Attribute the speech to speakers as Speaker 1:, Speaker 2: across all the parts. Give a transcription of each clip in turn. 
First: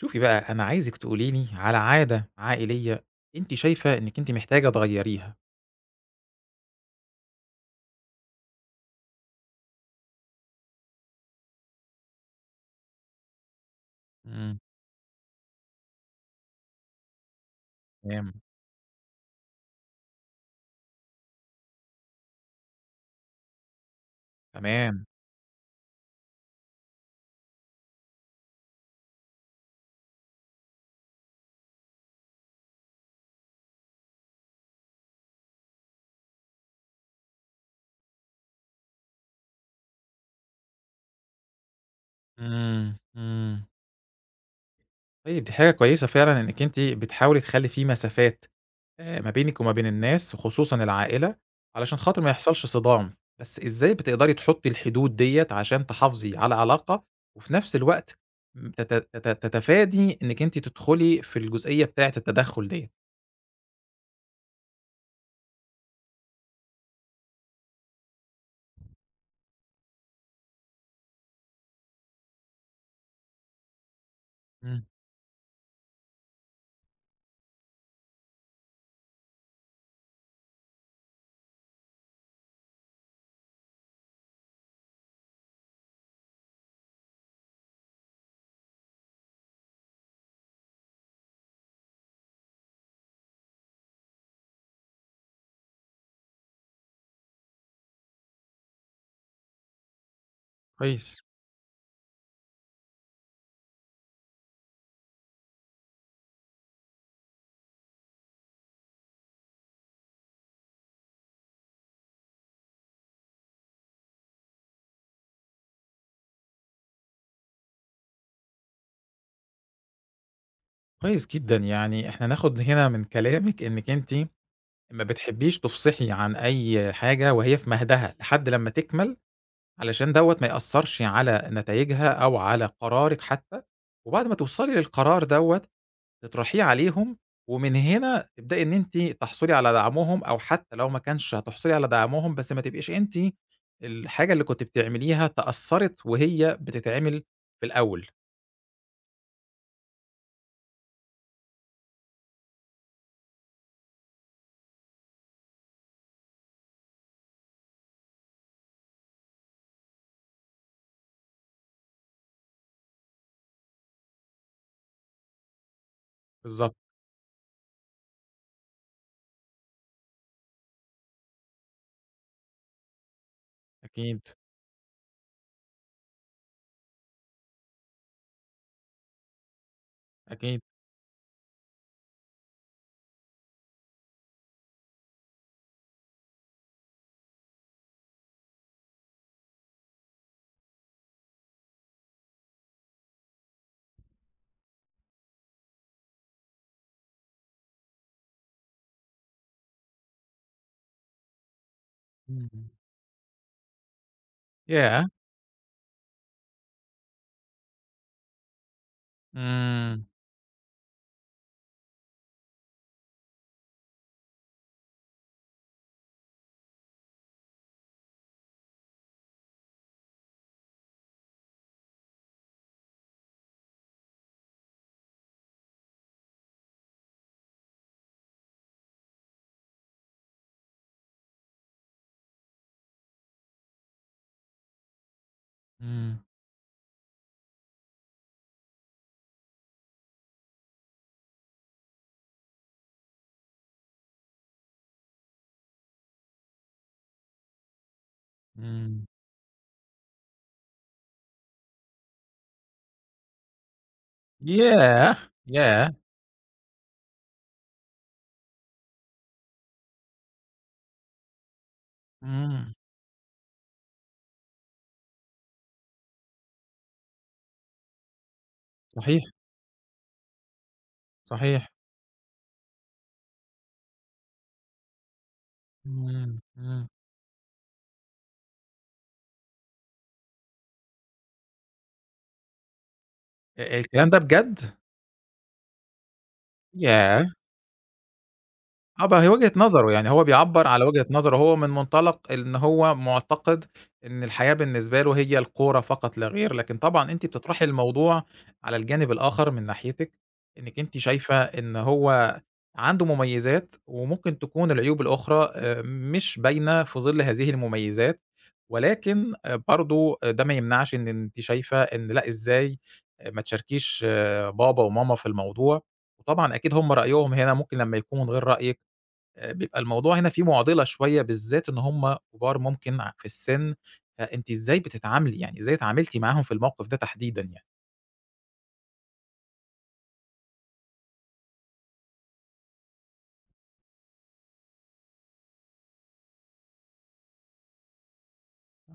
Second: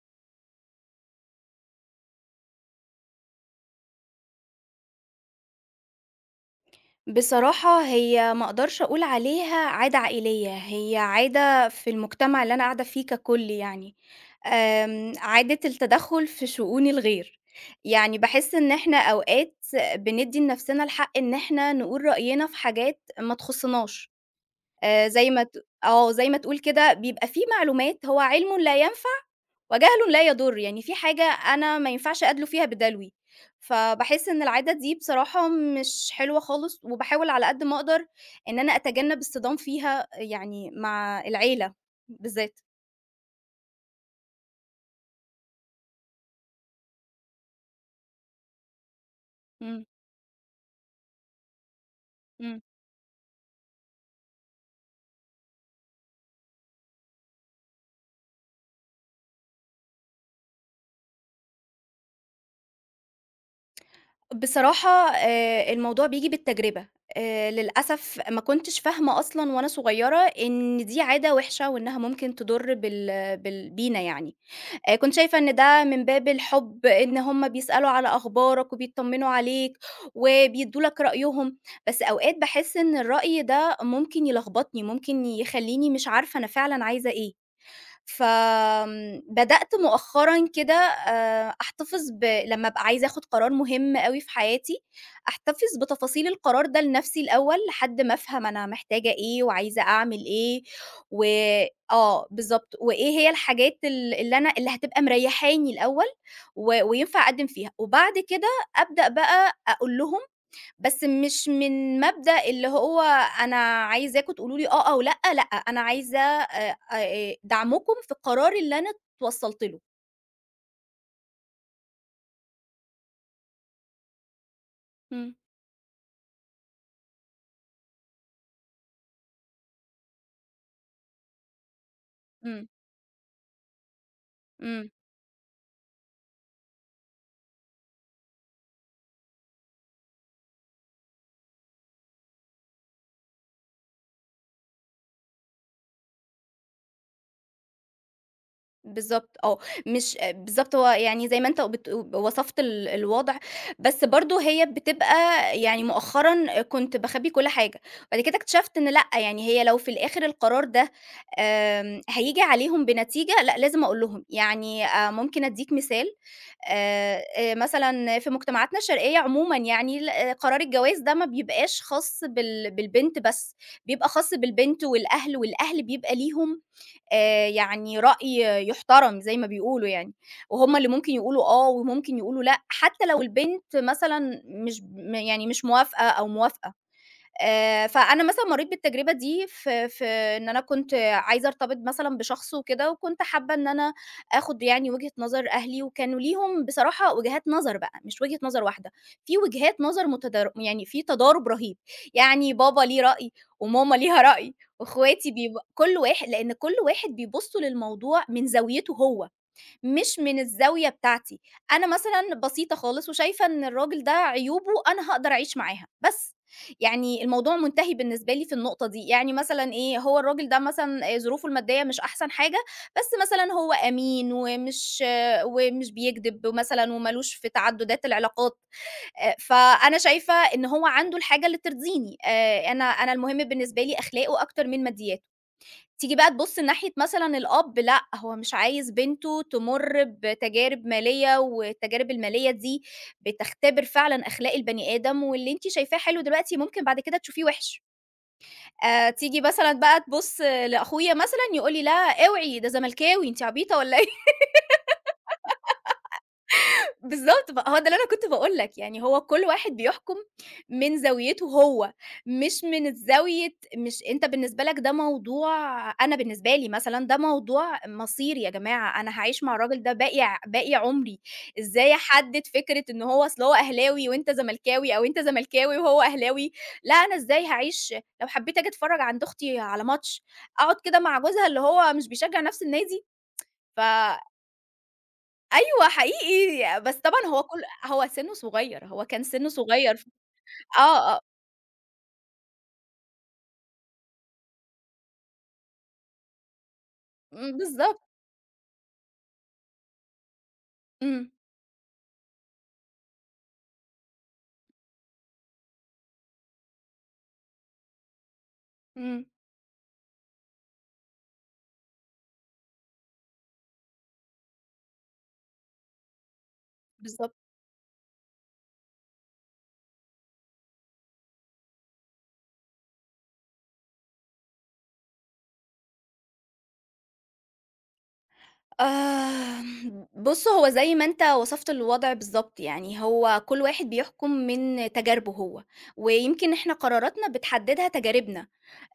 Speaker 1: شوفي بقى أنا عايزِك تقولي لي على عادة عائلية أنتِ شايفة إنِّك أنتِ محتاجة تغيّريها.
Speaker 2: بصراحة هي ما أقدرش أقول عليها عادة عائلية، هي عادة في المجتمع اللي أنا قاعدة فيه ككل يعني.
Speaker 1: إمم،
Speaker 2: عادة التدخُّل في شؤون الغير. يعني
Speaker 1: تمام،
Speaker 2: باحس إن إحنا أوقات بندّي لنفسنا الحق إن إحنا نقول رأينا في حاجات ما تخُصّناش.
Speaker 1: تمام.
Speaker 2: آآ، زي ما ت زي ما تقول كده بيبقى في معلومات هو علمٌ لا ينفع وجهلٌ لا يضُر، يعني في حاجة أنا ما ينفعش أدلُو فيها بدلوي. فباحس إن العادة دي بصراحة مش حلوة خالص، وباحاول على قد ما أقدر إن أنا أتجنّب الصدام فيها يعني مع العيلة بالذات.
Speaker 1: إمم، إمم. طيب دي حاجة كويسة فعلًا إنِّك أنتِ بتحاولي تخلّي في مسافات ما بينِك وما
Speaker 2: إمم،
Speaker 1: بين الناس وخصوصًا العائلة، علشان خاطر ما
Speaker 2: إمم.
Speaker 1: يحصلش صدام. بس إزاي بتقدري تحطّي الحدود ديّة عشان تحافظي على علاقة وفي نفس الوقت م تت تت تتفادي إنِّك أنتِ تدخلي في الجزئية بتاعة التدخُّل ديّة؟
Speaker 2: بصراحة الموضوع بييجي بالتجربة. للأسف ما كنتش فاهمة أصلًا وأنا صغيرة إن دي عادة وِحشة وإنها ممكن تضُر بال بينا يعني.
Speaker 1: إمم،
Speaker 2: كنت شايفة إن ده من باب الحُب، إن هُم بيسألوا على أخبارك وبيطمنوا عليك وبيدّوا لك رأيهم. بس أوقات باحس إن الرأي ده ممكن يلخبطني، ممكن يخلّيني مش عارفة أنا فعلًا عايزة إيه. فآمم بدأت مؤخرًا كده أحتفظ لمّا أبقى عايزة آخُد قرار مهم أوي في حياتي، أحتفظ بتفاصيل القرار ده لنَفْسي الأول لحد ما أفهم أنا محتاجة إيه وعايزة أعمل إيه.
Speaker 1: كويس.
Speaker 2: و آه بالضبط، وإيه هي الحاجات ال اللي أنا اللي هتبقى مريّحاني الأول وينفع أقدِّم فيها، وبعد كده أبدأ بقى أقول لهم، بس مش من مبدأ اللي هو أنا عايزاكم تقولوا لي آه أو لأ. لأ، أنا عايزة دعمكم في القرار اللي أنا اتوصّلت له.
Speaker 1: كويس جدًا، يعني إحنا ناخد هنا من كلامِك إنِّك أنتِ ما
Speaker 2: إمم.
Speaker 1: بتحبّيش تفصحي عن أي حاجة وهي في مهدها لحد لمّا تكمل، علشان دوّة ما يأثّرش على نتايجها أو على
Speaker 2: إمم،
Speaker 1: قرارِك حتّى، وبعد ما توصلي
Speaker 2: إمم.
Speaker 1: للقرار دوّة تطرحيه عليهم، ومن هنا تبدئي إن أنتِ تحصلي على دعمهم أو حتّى لو ما كانش هتحصلي على دعمهم، بس ما تبقيش أنتِ الحاجة اللي كنتِ بتعمليها تأثّرِت وهي بتتعمل في الأول.
Speaker 2: بالضبط آه. مش بالضبط، هو يعني زي ما أنت وصفت الوضع. بس برضه هي بتبقى يعني مؤخرًا كنت باخبّي كل حاجة، بعد كده اكتشفت إن لأ. يعني هي لو في الآخر القرار ده هييجي عليهم بنتيجة لأ، لازم أقول لهم. يعني ممكن أدّيك مثال.
Speaker 1: بالضبط،
Speaker 2: مثلًا في مجتمعاتنا الشرقية عمومًا يعني آه، قرار الجواز ده ما بيبقاش خاص بالبنت بس، بيبقى
Speaker 1: أكيد،
Speaker 2: خاص بالبنت والأهل. والأهل بيبقى ليهم يعني رأي يُحترم زي ما بيقولوا يعني.
Speaker 1: أكيد.
Speaker 2: وهُم اللي ممكن يقولوا آه وممكن يقولوا لأ، حتى لو البنت مثلًا مش م يعني مش موافقة أو موافقة. فأنا مثلًا مرّيت بالتجربة دي في إن أنا كنت عايزة أرتبط مثلًا بشخص وكده، وكنت حابة إن أنا آخُد يعني وجهة نظر أهلي. وكانوا ليهم بصراحة وجهات نظر بقى، مش وجهة نظر واحدة، في وجهات نظر متدار، يعني في تضارب رهيب. يعني
Speaker 1: إمم.
Speaker 2: بابا ليه رأي، وماما ليها رأي،
Speaker 1: ياه!
Speaker 2: واخواتي كل واحد، لإن كل واحد بيبُص للموضوع من زاويته هو،
Speaker 1: إمم،
Speaker 2: مش من الزاوية بتاعتي. أنا مثلًا بسيطة خالص وشايفة إن الراجل ده عيوبه أنا هاقدر أعيش معاها، بس. يعني الموضوع منتهي بالنسبة لي في النقطة دي. يعني مثلًا إيه، هو الراجل ده مثلًا ظروفه المادية مش أحسن حاجة، بس مثلًا هو أمين ومش بيكدب مثلًا وما لوش في تعدُّدات العلاقات. فأنا شايفة إن هو عنده الحاجة اللي ترضيني. أنا المهم بالنسبة لي أخلاقه أكتر من مادياته. تيجي
Speaker 1: إمم،
Speaker 2: بقى تبُص ناحية مثلًا الأب، لأ، هو مش عايز بنته تمُر بتجارب مالية، والتجارب المالية دي بتختبر فعلًا أخلاق البني آدم، واللي أنتِ شايفاه حلو دلوقتي ممكن بعد كده تشوفيه وِحِش.
Speaker 1: إمم.
Speaker 2: تيجي مثلًا بقى تبُص لأخويا مثلًا يقول لي: "لا أوعي ده زملكاوي، أنتِ عبيطة والّا إيه؟"
Speaker 1: ياه! ياه!
Speaker 2: بالضبط بقى، هو ده اللي أنا كنت باقول لك. يعني هو كل واحد بيحكم من زاويته هو، مش
Speaker 1: إمم.
Speaker 2: من الزاوية مش أنت بالنسبة لك ده موضوع، أنا بالنسبة لي مثلًا ده موضوع مصيري يا جماعة. أنا
Speaker 1: صحيح،
Speaker 2: هاعيش مع الراجل ده باقي عمري.
Speaker 1: صحيح.
Speaker 2: إزاي أحدد فكرة إن هو أصل هو أهلاوي وأنت زملكاوي أو أنت زملكاوي وهو
Speaker 1: إمم،
Speaker 2: أهلاوي.
Speaker 1: إمم.
Speaker 2: لأ، أنا إزاي هاعيش لو حبيت آجي أتفرّج عند أختي على ماتش، أقعد كده مع جوزها اللي هو مش بيشجع نفس النادي. ف
Speaker 1: الكلام ده بجد؟
Speaker 2: أيوه حقيقي. بس طبعًا
Speaker 1: ياه!
Speaker 2: هو سِنُّه صغيّر، هو
Speaker 1: آه، بقى
Speaker 2: كان
Speaker 1: هي
Speaker 2: سِنُّه
Speaker 1: وجهة نظره،
Speaker 2: صغيّر. ف
Speaker 1: يعني هو بيعبّر على وجهة
Speaker 2: آه، آه،
Speaker 1: نظره هو من منطلق إن هو معتقد إن الحياة بالنسبة له هي الكورة فقط لا غير، لكن طبعًا أنتِ
Speaker 2: إمم،
Speaker 1: بتطرحي
Speaker 2: بالضبط.
Speaker 1: الموضوع على الجانب الآخر من ناحيتِك، إنِّك أنتِ
Speaker 2: إمم،
Speaker 1: شايفة إن هو عنده مميزات وممكن تكون العيوب الأخرى مش باينة في ظِل هذه المميزات،
Speaker 2: إمم،
Speaker 1: ولكن برضه ده ما يمنعش إن أنتِ شايفة إن لأ إزاي ما تشاركيش بابا وماما في الموضوع، وطبعًا أكيد هم رأيهم
Speaker 2: بالضبط.
Speaker 1: هنا ممكن لمّا يكون غير رأيِك. بيبقى الموضوع هنا فيه معضلة شوية، بالذات إن هُم كبار ممكن في السِن، فأنتِ إزاي بتتعاملي، يعني إزاي اتعاملتِ معاهم في الموقف ده تحديدًا يعني؟
Speaker 2: بُص هو زي ما أنت وصفت الوضع بالضبط. يعني هو كل واحد بيحكُم من تجاربه هو، ويمكن إحنا قراراتنا بتحددها تجاربنا،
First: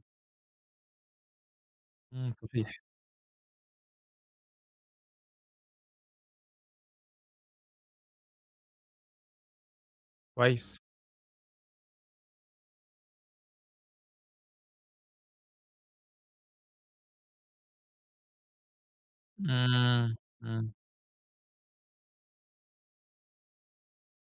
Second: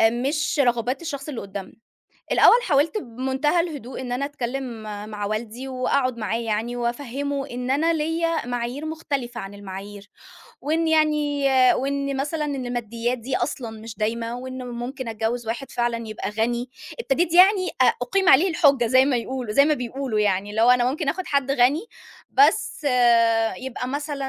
Speaker 2: مش رغبات الشخص اللي قدّامنا.
Speaker 1: إمم،
Speaker 2: الأول
Speaker 1: صحيح،
Speaker 2: حاولت بمنتهى الهدوء إن أنا أتكلّم مع والدي وأقعد معاه يعني وأفهّمه إن أنا ليّا معايير مختلفة عن المعايير.
Speaker 1: كويس.
Speaker 2: وإن يعني وإن مثلًا إن الماديات دي أصلًا مش دايمة، وإن ممكن أتجوّز واحد فعلًا يبقى غني. ابتديت يعني أُقيم عليه الحُجة زي ما
Speaker 1: إمم،
Speaker 2: بيقولوا يعني، اللي هو
Speaker 1: إمم،
Speaker 2: أنا ممكن آخُد حد غني، بس آه، يبقى مثلًا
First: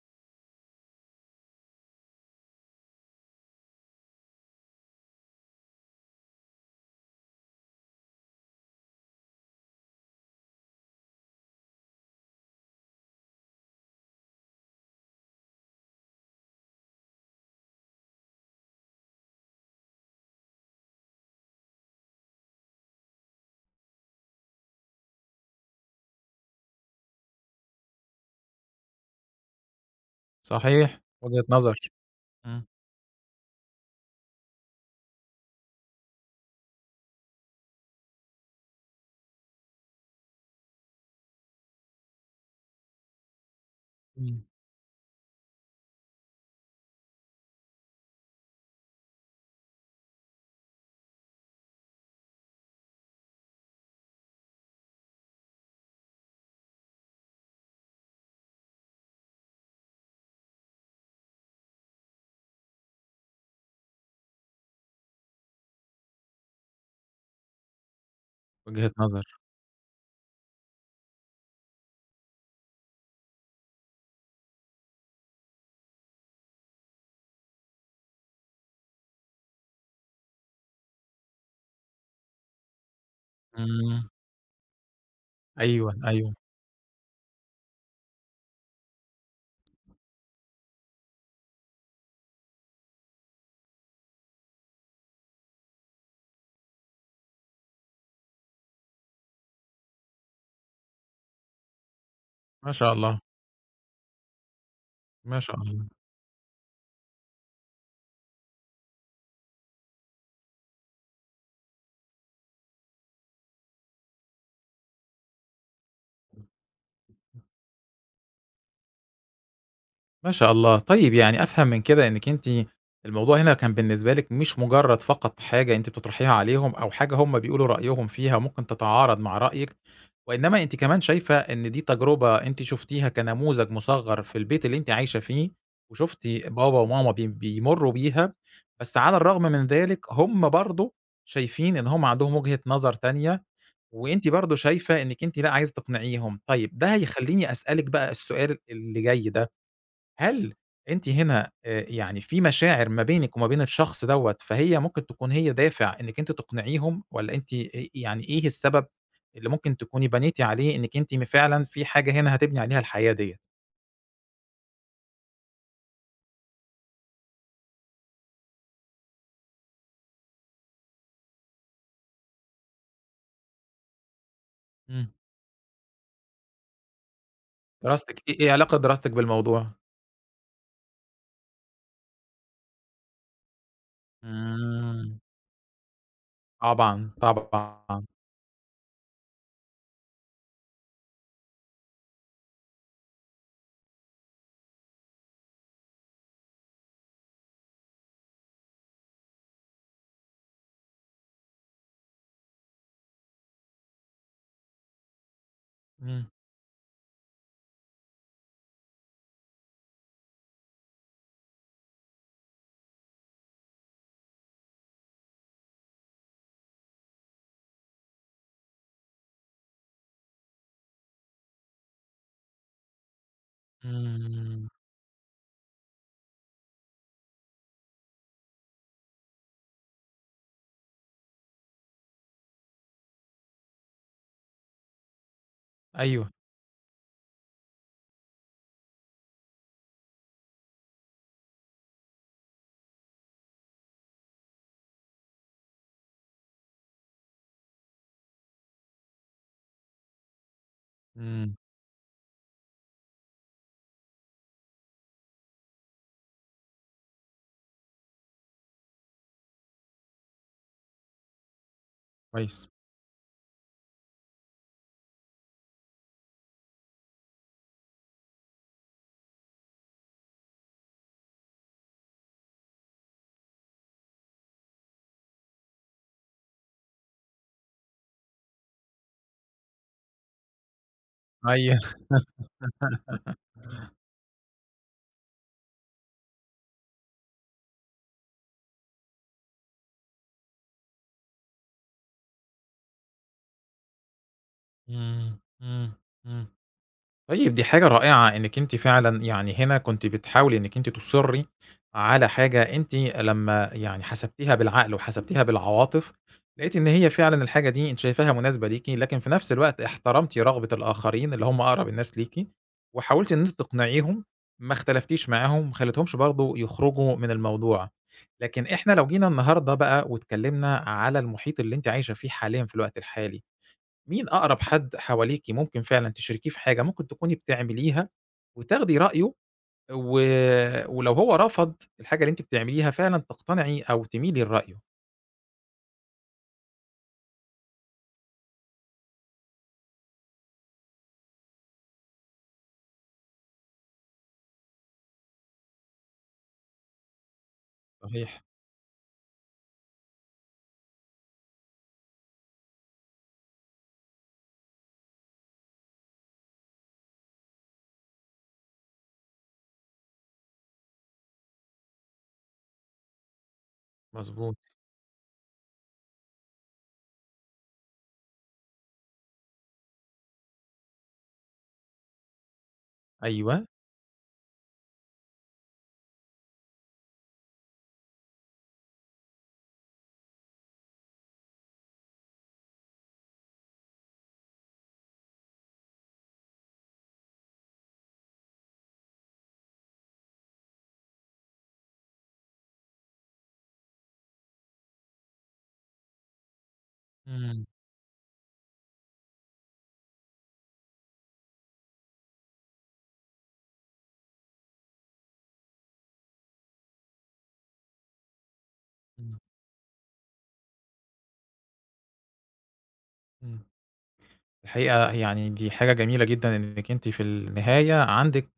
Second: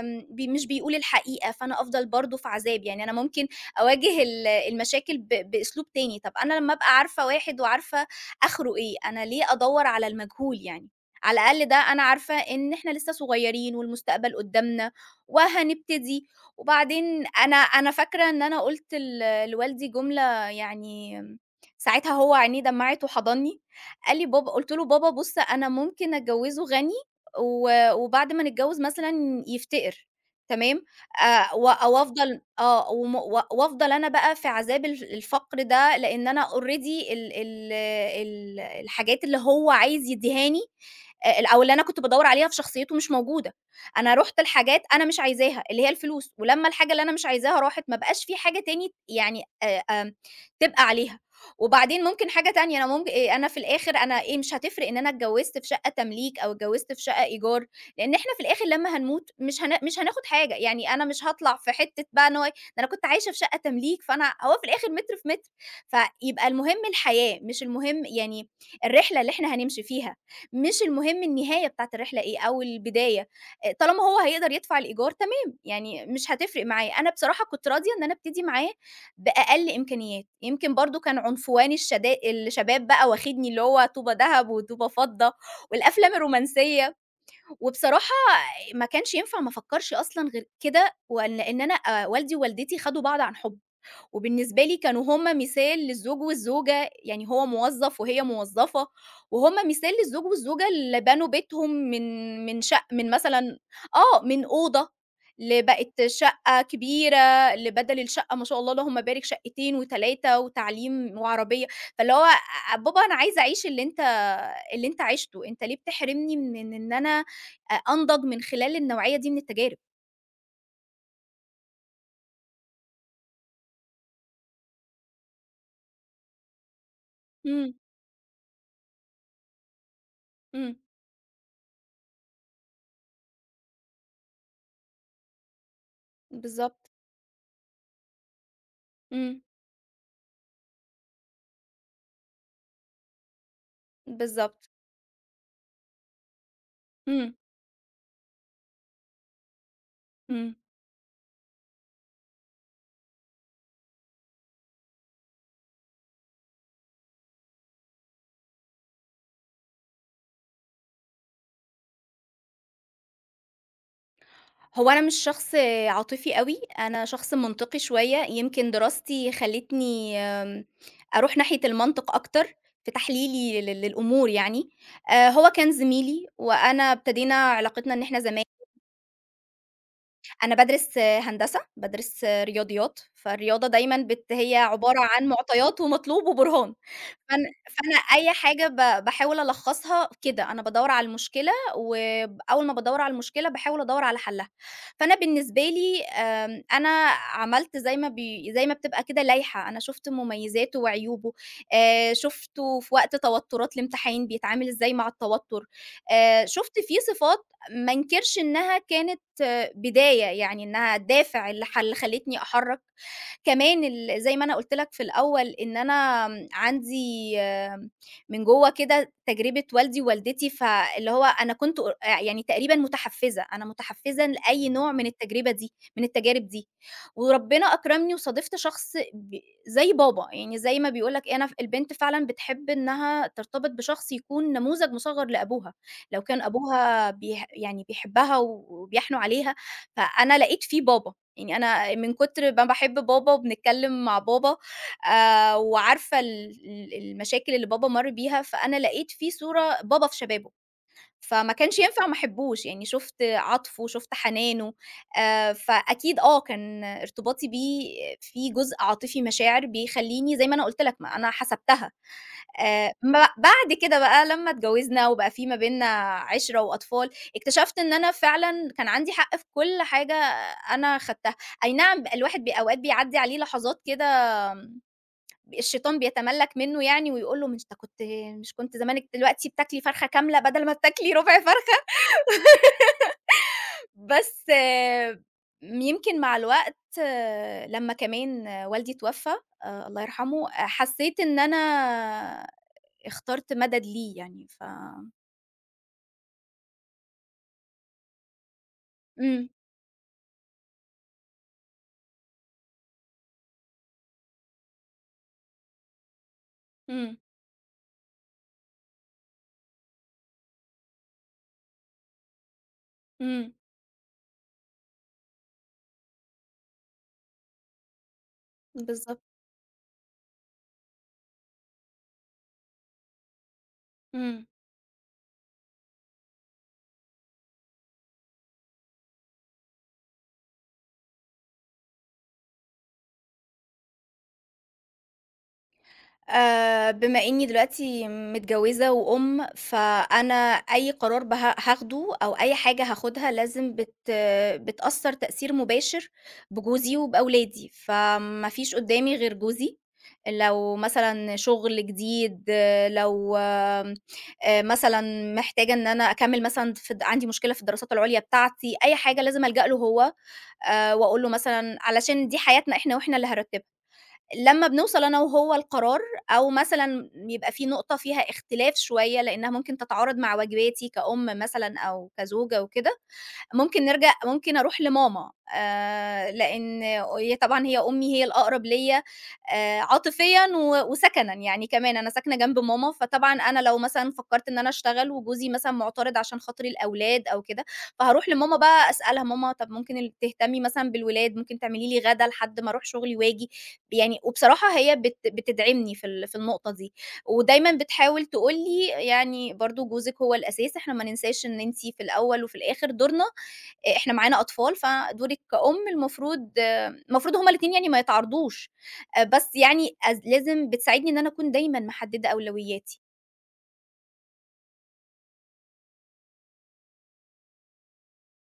Speaker 2: آمم بي مش بيقول الحقيقة. فأنا أفضل برضه في عذاب. يعني أنا ممكن أواجه المشاكل بأسلوب تاني. طَب أنا لمّا أبقى عارفة واحد وعارفة آخره إيه، أنا ليه أدوّر على المجهول يعني؟ على الأقل ده أنا عارفة إن إحنا لسه صغيرين والمستقبل قُدّامنا وهنبتدي. وبعدين أنا فاكرة إن أنا قُلت لوالدي جملة، يعني ساعتها هو عينيه دمعت وحضنّي. قال لي: "بابا". قُلت له: "بابا بُص أنا ممكن أتجوّزه غني، وبعد ما نتجوّز مثلًا يفتقر." تمام؟
Speaker 1: صحيح، وجهة
Speaker 2: و
Speaker 1: نظر،
Speaker 2: وأفضل
Speaker 1: إمم،
Speaker 2: آه، وم و وأفضل أنا بقى في عذاب الفقر ده، لإن أنا already ال ال ال الحاجات اللي هو عايز يدّيهاني، ال أو اللي أنا كنت بادوّر عليها في شخصيته مش موجودة. أنا رُحت
Speaker 1: إمم.
Speaker 2: لحاجات أنا مش عايزاها، اللي هي الفلوس. ولمّا الحاجة اللي أنا مش عايزاها راحت ما بقاش في حاجة تاني يعني آمم تبقى عليها. وبعدين ممكن حاجة تانية، أنا في الآخر أنا إيه، مش هتفرق إن أنا اتجوّزت في شقة تمليك أو اتجوّزت في شقة إيجار. لإن إحنا في الآخر لمّا هنموت مش هناخد حاجة. يعني أنا مش هاطلع في حتّة بقى إن هو إيه، ده أنا كنت عايشة في شقة تمليك، فأنا هو في الآخر متر في متر. فيبقى المهم الحياة، مش المهم يعني
Speaker 1: وجهة
Speaker 2: الرحلة
Speaker 1: نظر،
Speaker 2: اللي إحنا هنمشي فيها. مش المهم النهاية بتاعة الرحلة إيه أو البداية. طالما هو هيقدر يدفع الإيجار تمام، يعني مش هتفرق معاه. أنا بصراحة كنت راضية إن أنا أبتدي معاه بأقل إمكانيات، يمكن برضه كان عنفواني الشباب بقى واخدني، اللي هو
Speaker 1: إمم،
Speaker 2: طوبة دهب وطوبة فضة
Speaker 1: أيوه،
Speaker 2: والأفلام
Speaker 1: أيوه،
Speaker 2: الرومانسية. وبصراحة ما كانش ينفع ما أفكّرش أصلًا غير كده، ولإن أنا والدي ووالدتي خدوا بعض عن حُب. وبالنسبة لي كانوا هم مثال للزوج والزوجة، يعني هو موظّف وهي موظّفة، وهُم مثال للزوج والزوجة اللي بنوا بيتهم من من
Speaker 1: ما
Speaker 2: شق
Speaker 1: شاء
Speaker 2: من
Speaker 1: الله،
Speaker 2: مثلًا آه، من أوضة
Speaker 1: ما شاء الله.
Speaker 2: لبقت شقة كبيرة، لبدل الشقة ما شاء الله اللهم بارك شقتين و3 وتعليم وعربية. فاللي هو بابا أنا عايزة أعيش اللي أنت عِشته. أنت ليه بتحرمني من إن أنا أنضج من خلال النوعية دي من التجارب؟
Speaker 1: ما شاء الله. طيب يعني أفهم من كده إنِّك أنتِ الموضوع هنا كان بالنسبة لِك مش مجرّد فقط حاجة أنتِ بتطرحيها عليهم أو حاجة هم بيقولوا
Speaker 2: إمم،
Speaker 1: رأيهم فيها وممكن تتعارض مع رأيِك، وإنما
Speaker 2: إمم،
Speaker 1: أنتِ كمان شايفة إن دي تجربة أنتِ شُفتيها كنموذج مُصغّر في البيت اللي أنتِ عايشة فيه، وشُفتِ بابا
Speaker 2: بالضبط،
Speaker 1: وماما بيمرّوا بيها، بس على
Speaker 2: إمم،
Speaker 1: الرغم من ذلك هم برضه شايفين إن هم عندهم وجهة نظر تانية، وأنتِ برضه
Speaker 2: بالضبط،
Speaker 1: شايفة إنِّك أنتِ لأ، عايزة تقنعيهم. طيب ده
Speaker 2: إمم.
Speaker 1: هيخلّيني أسألِك بقى السؤال اللي جاي ده. هل
Speaker 2: إمم.
Speaker 1: أنتِ هنا يعني في مشاعر ما بينِك وما بين الشخص دوّة، فهي ممكن تكون هي دافع إنِّك أنتِ تقنعيهم، والّا أنتِ يعني إيه السبب اللي ممكن تكوني بنيتِ عليه إنِّك أنتِ فعلًا في حاجة هنا هتبني عليها الحياة ديّة؟
Speaker 2: هو أنا مش شخص عاطفي أوي، أنا شخص منطقي شوية، يمكن دراستي خلّتني أروح ناحية المنطق أكتر في تحليلي للأمور يعني.
Speaker 1: إمم.
Speaker 2: هو كان زميلي وأنا ابتدينا علاقتنا إن إحنا
Speaker 1: دراستِك إيه
Speaker 2: زما
Speaker 1: علاقة دراستِك بالموضوع؟
Speaker 2: أنا بادرس هندسة، بادرس رياضيات. فالرياضة دايمًا هي عبارة
Speaker 1: إمم.
Speaker 2: عن معطيات ومطلوب وبُرهان.
Speaker 1: طبعًا،
Speaker 2: فأنا
Speaker 1: طبعًا.
Speaker 2: أي حاجة باحاول ألخّصها كده. أنا بادوّر على المشكلة، وب أول ما بادوّر على المشكلة باحاول أدوّر على حلّها. فأنا بالنسبة لي أنا عملت زي ما بتبقى كده لايحة. أنا شُفت مميزاته وعيوبه. شُفته في وقت توتُّرات الامتحان بيتعامل إزاي مع التوتُّر.
Speaker 1: إمم،
Speaker 2: شُفت فيه صفات ما انكرش إنها كانت آه، بداية، يعني إنها دافع اللي خلّتني أحرّك كمان زي ما أنا قُلت لك في الأول، إن أنا عندي آه، من جوّه كده تجربة والدي ووالدتي. فاللي هو أنا كنت يعني تقريبًا متحفّزة، أنا متحفّزة
Speaker 1: إمم.
Speaker 2: لأي نوع من التجارب دي. وربنا أكرمني وصادفت شخص زي بابا. يعني زي ما بيقول لك إيه، أنا البنت فعلًا بتحب إنها ترتبط بشخص يكون نموذج مصغّر لأبوها، لو
Speaker 1: أيوه،
Speaker 2: كان أبوها يعني بيحبها وبيحنُو عليها. فأنا لقيت فيه بابا. يعني أنا من كتر ما باحب بابا وبنتكلم مع بابا وعارفة ال ال المشاكل اللي بابا مَر بيها، فأنا لقيت فيه صورة بابا في شبابه. فما
Speaker 1: إمم،
Speaker 2: كانش ينفع ما احبوش، يعني شُفت عطفه، شُفت حنانه. فأكيد آه، كان ارتباطي بيه فيه جزء عاطفي، مشاعر بيخلّيني زي ما أنا قُلت لك ما أنا حسبتها.
Speaker 1: كويس.
Speaker 2: م بعد كده بقى لمّا اتجوزنا وبقى في ما بيننا عِشرة وأطفال، اكتشفت إن أنا فعلًا كان عندي حق في كل حاجة أنا خدتها. أي نعم الواحد أوقات بيعدّي عليه لحظات كده، آمم، الشيطان بيتملّك منه، يعني ويقول له: "مش أنت كنت، مش كنت زمانِك دلوقتي بتاكلي فرخة كاملة بدل ما بتاكلي ربع
Speaker 1: أيوه.
Speaker 2: فرخة؟" بس يمكن مع الوقت آه، لمّا كمان آه، والدي اتوفى الله يرحمه، آه، حسّيت إن أنا اخترت مَدَد ليه يعني.
Speaker 1: إمم، إمم، إمم. طيب دي حاجة رائعة إنِّك أنتِ فعلًا
Speaker 2: إمم،
Speaker 1: يعني هنا كنتِ بتحاولي إنِّك أنتِ تُصِرّي على حاجة أنتِ لمّا يعني حسبتيها بالعقل وحسبتيها بالعواطف، لقيتِ إن هي
Speaker 2: إمم،
Speaker 1: فعلًا الحاجة دي أنتِ شايفاها مناسبة ليكِ، لكن في نفس الوقت احترمتِ رغبة الآخرين اللي هم أقرب الناس ليكِ، وحاولتِ إن أنتِ
Speaker 2: إمم،
Speaker 1: تقنعيهم، ما اختلفتيش معاهم، ما خليتيهمش برضه يخرجوا من الموضوع. لكن إحنا لو
Speaker 2: بالضبط.
Speaker 1: جينا النهارده بقى واتكلمنا على المحيط اللي أنتِ عايشة فيه حاليًا في الوقت الحالي، مين
Speaker 2: إمم.
Speaker 1: أقرب حد حواليكِ ممكن فعلًا تشاركيه في حاجة ممكن تكوني بتعمليها وتاخدي رأيه و ولو هو رفض الحاجة اللي أنتِ بتعمليها فعلًا تقتنعي أو تميلي لرأيه.
Speaker 2: بما إني دلوقتي متجوزة وأم، فأنا أي قرار هاخده أو أي حاجة هاخدها لازم بتأثّر تأثير مباشر بجوزي وبأولادي،
Speaker 1: صحيح،
Speaker 2: فما فيش قدّامي غير جوزي. لو مثلًا شغل جديد، لو مثلًا محتاجة إن أنا أكمّل مثلًا في د عندي مشكلة في الدراسات العُليا بتاعتي، أي حاجة لازم ألجأ له هو. وأقول له مثلًا علشان دي حياتنا إحنا وإحنا اللي هنرتّبها.
Speaker 1: مضبوط،
Speaker 2: لمّا بنوصل أنا وهو لقرار، أو مثلًا يبقى في نقطة فيها اختلاف شوية لإنّها ممكن تتعارض مع واجباتي كأم مثلًا أو كزوجة وكده،
Speaker 1: أيوه،
Speaker 2: ممكن أروح لماما. لإن هي طبعًا هي أمي، هي الأقرب ليّا عاطفيًا وسكنًا يعني كمان، أنا ساكنة جنب ماما. فطبعًا أنا لو مثلًا فكّرت إن أنا أشتغل وجوزي مثلًا معترض عشان خاطر الأولاد أو كده، فهاروح لماما بقى أسألها ماما طَب ممكن تهتمي مثلًا بالولاد، ممكن تعملي لي غدا لحد ما أروح شغلي وآجي. يعني وبصراحة هي بتدعمني في النقطة دي.
Speaker 1: إمم،
Speaker 2: ودايمًا بتحاول تقول لي يعني برضه جوزِك هو الأساس، إحنا ما ننساش إن أنتِ في الأول وفي الآخر دورنا، إحنا معانا أطفال. فدورِك كأم المفروض، هُم الاتنين يعني ما يتعارضوش.
Speaker 1: إمم،
Speaker 2: بس يعني لازم بتساعدني إن أنا أكون دايمًا محددة أولوياتي.
Speaker 1: إمم. الحقيقة يعني دي حاجة جميلة جدًا إنِّك أنتِ في النهاية عندِك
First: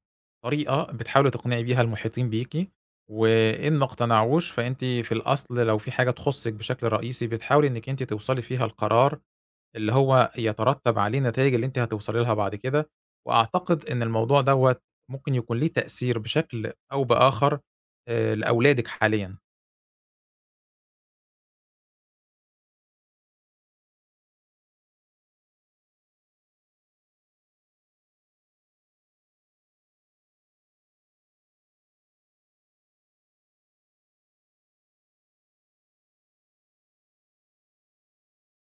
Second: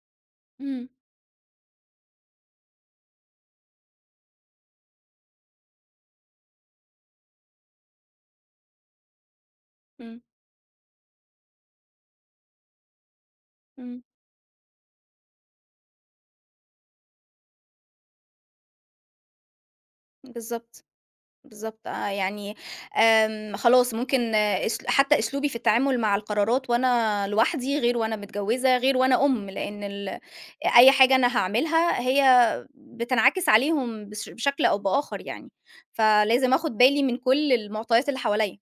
Speaker 1: طريقة
Speaker 2: إمم،
Speaker 1: بتحاولي تقنعي بيها المحيطين بيكِ، وإن ما اقتنعوش فأنتِ في الأصل لو في حاجة تخُصِّك بشكل رئيسي بتحاولي إنِّك أنتِ توصلي فيها لقرار اللي
Speaker 2: إمم،
Speaker 1: هو يترتب عليه النتايج اللي أنتِ هتوصلي لها بعد كده، وأعتقد إن
Speaker 2: إمم.
Speaker 1: الموضوع دوّة ممكن يكون ليه تأثير بشكل أو بآخر لأولادِك حاليًا.
Speaker 2: بالضبط. بالضبط آه. يعني خلاص ممكن آه، حتى أسلوبي في التعامل مع القرارات وأنا لوحدي، غير وأنا متجوزة، غير وأنا أم، لأن أي حاجة أنا هاعملها هي بتنعكس عليهم بشكل أو بآخر يعني، فلازم آخد بالي من كل المعطيات اللي حواليّا.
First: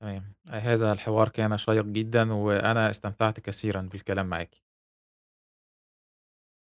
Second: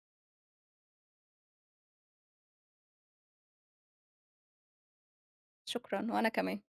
Speaker 1: تمام، هذا الحوار كان شيّق جدًا، وأنا استمتعت كثيرًا بالكلام معاكِ.
Speaker 2: شكرًا، وأنا كمان.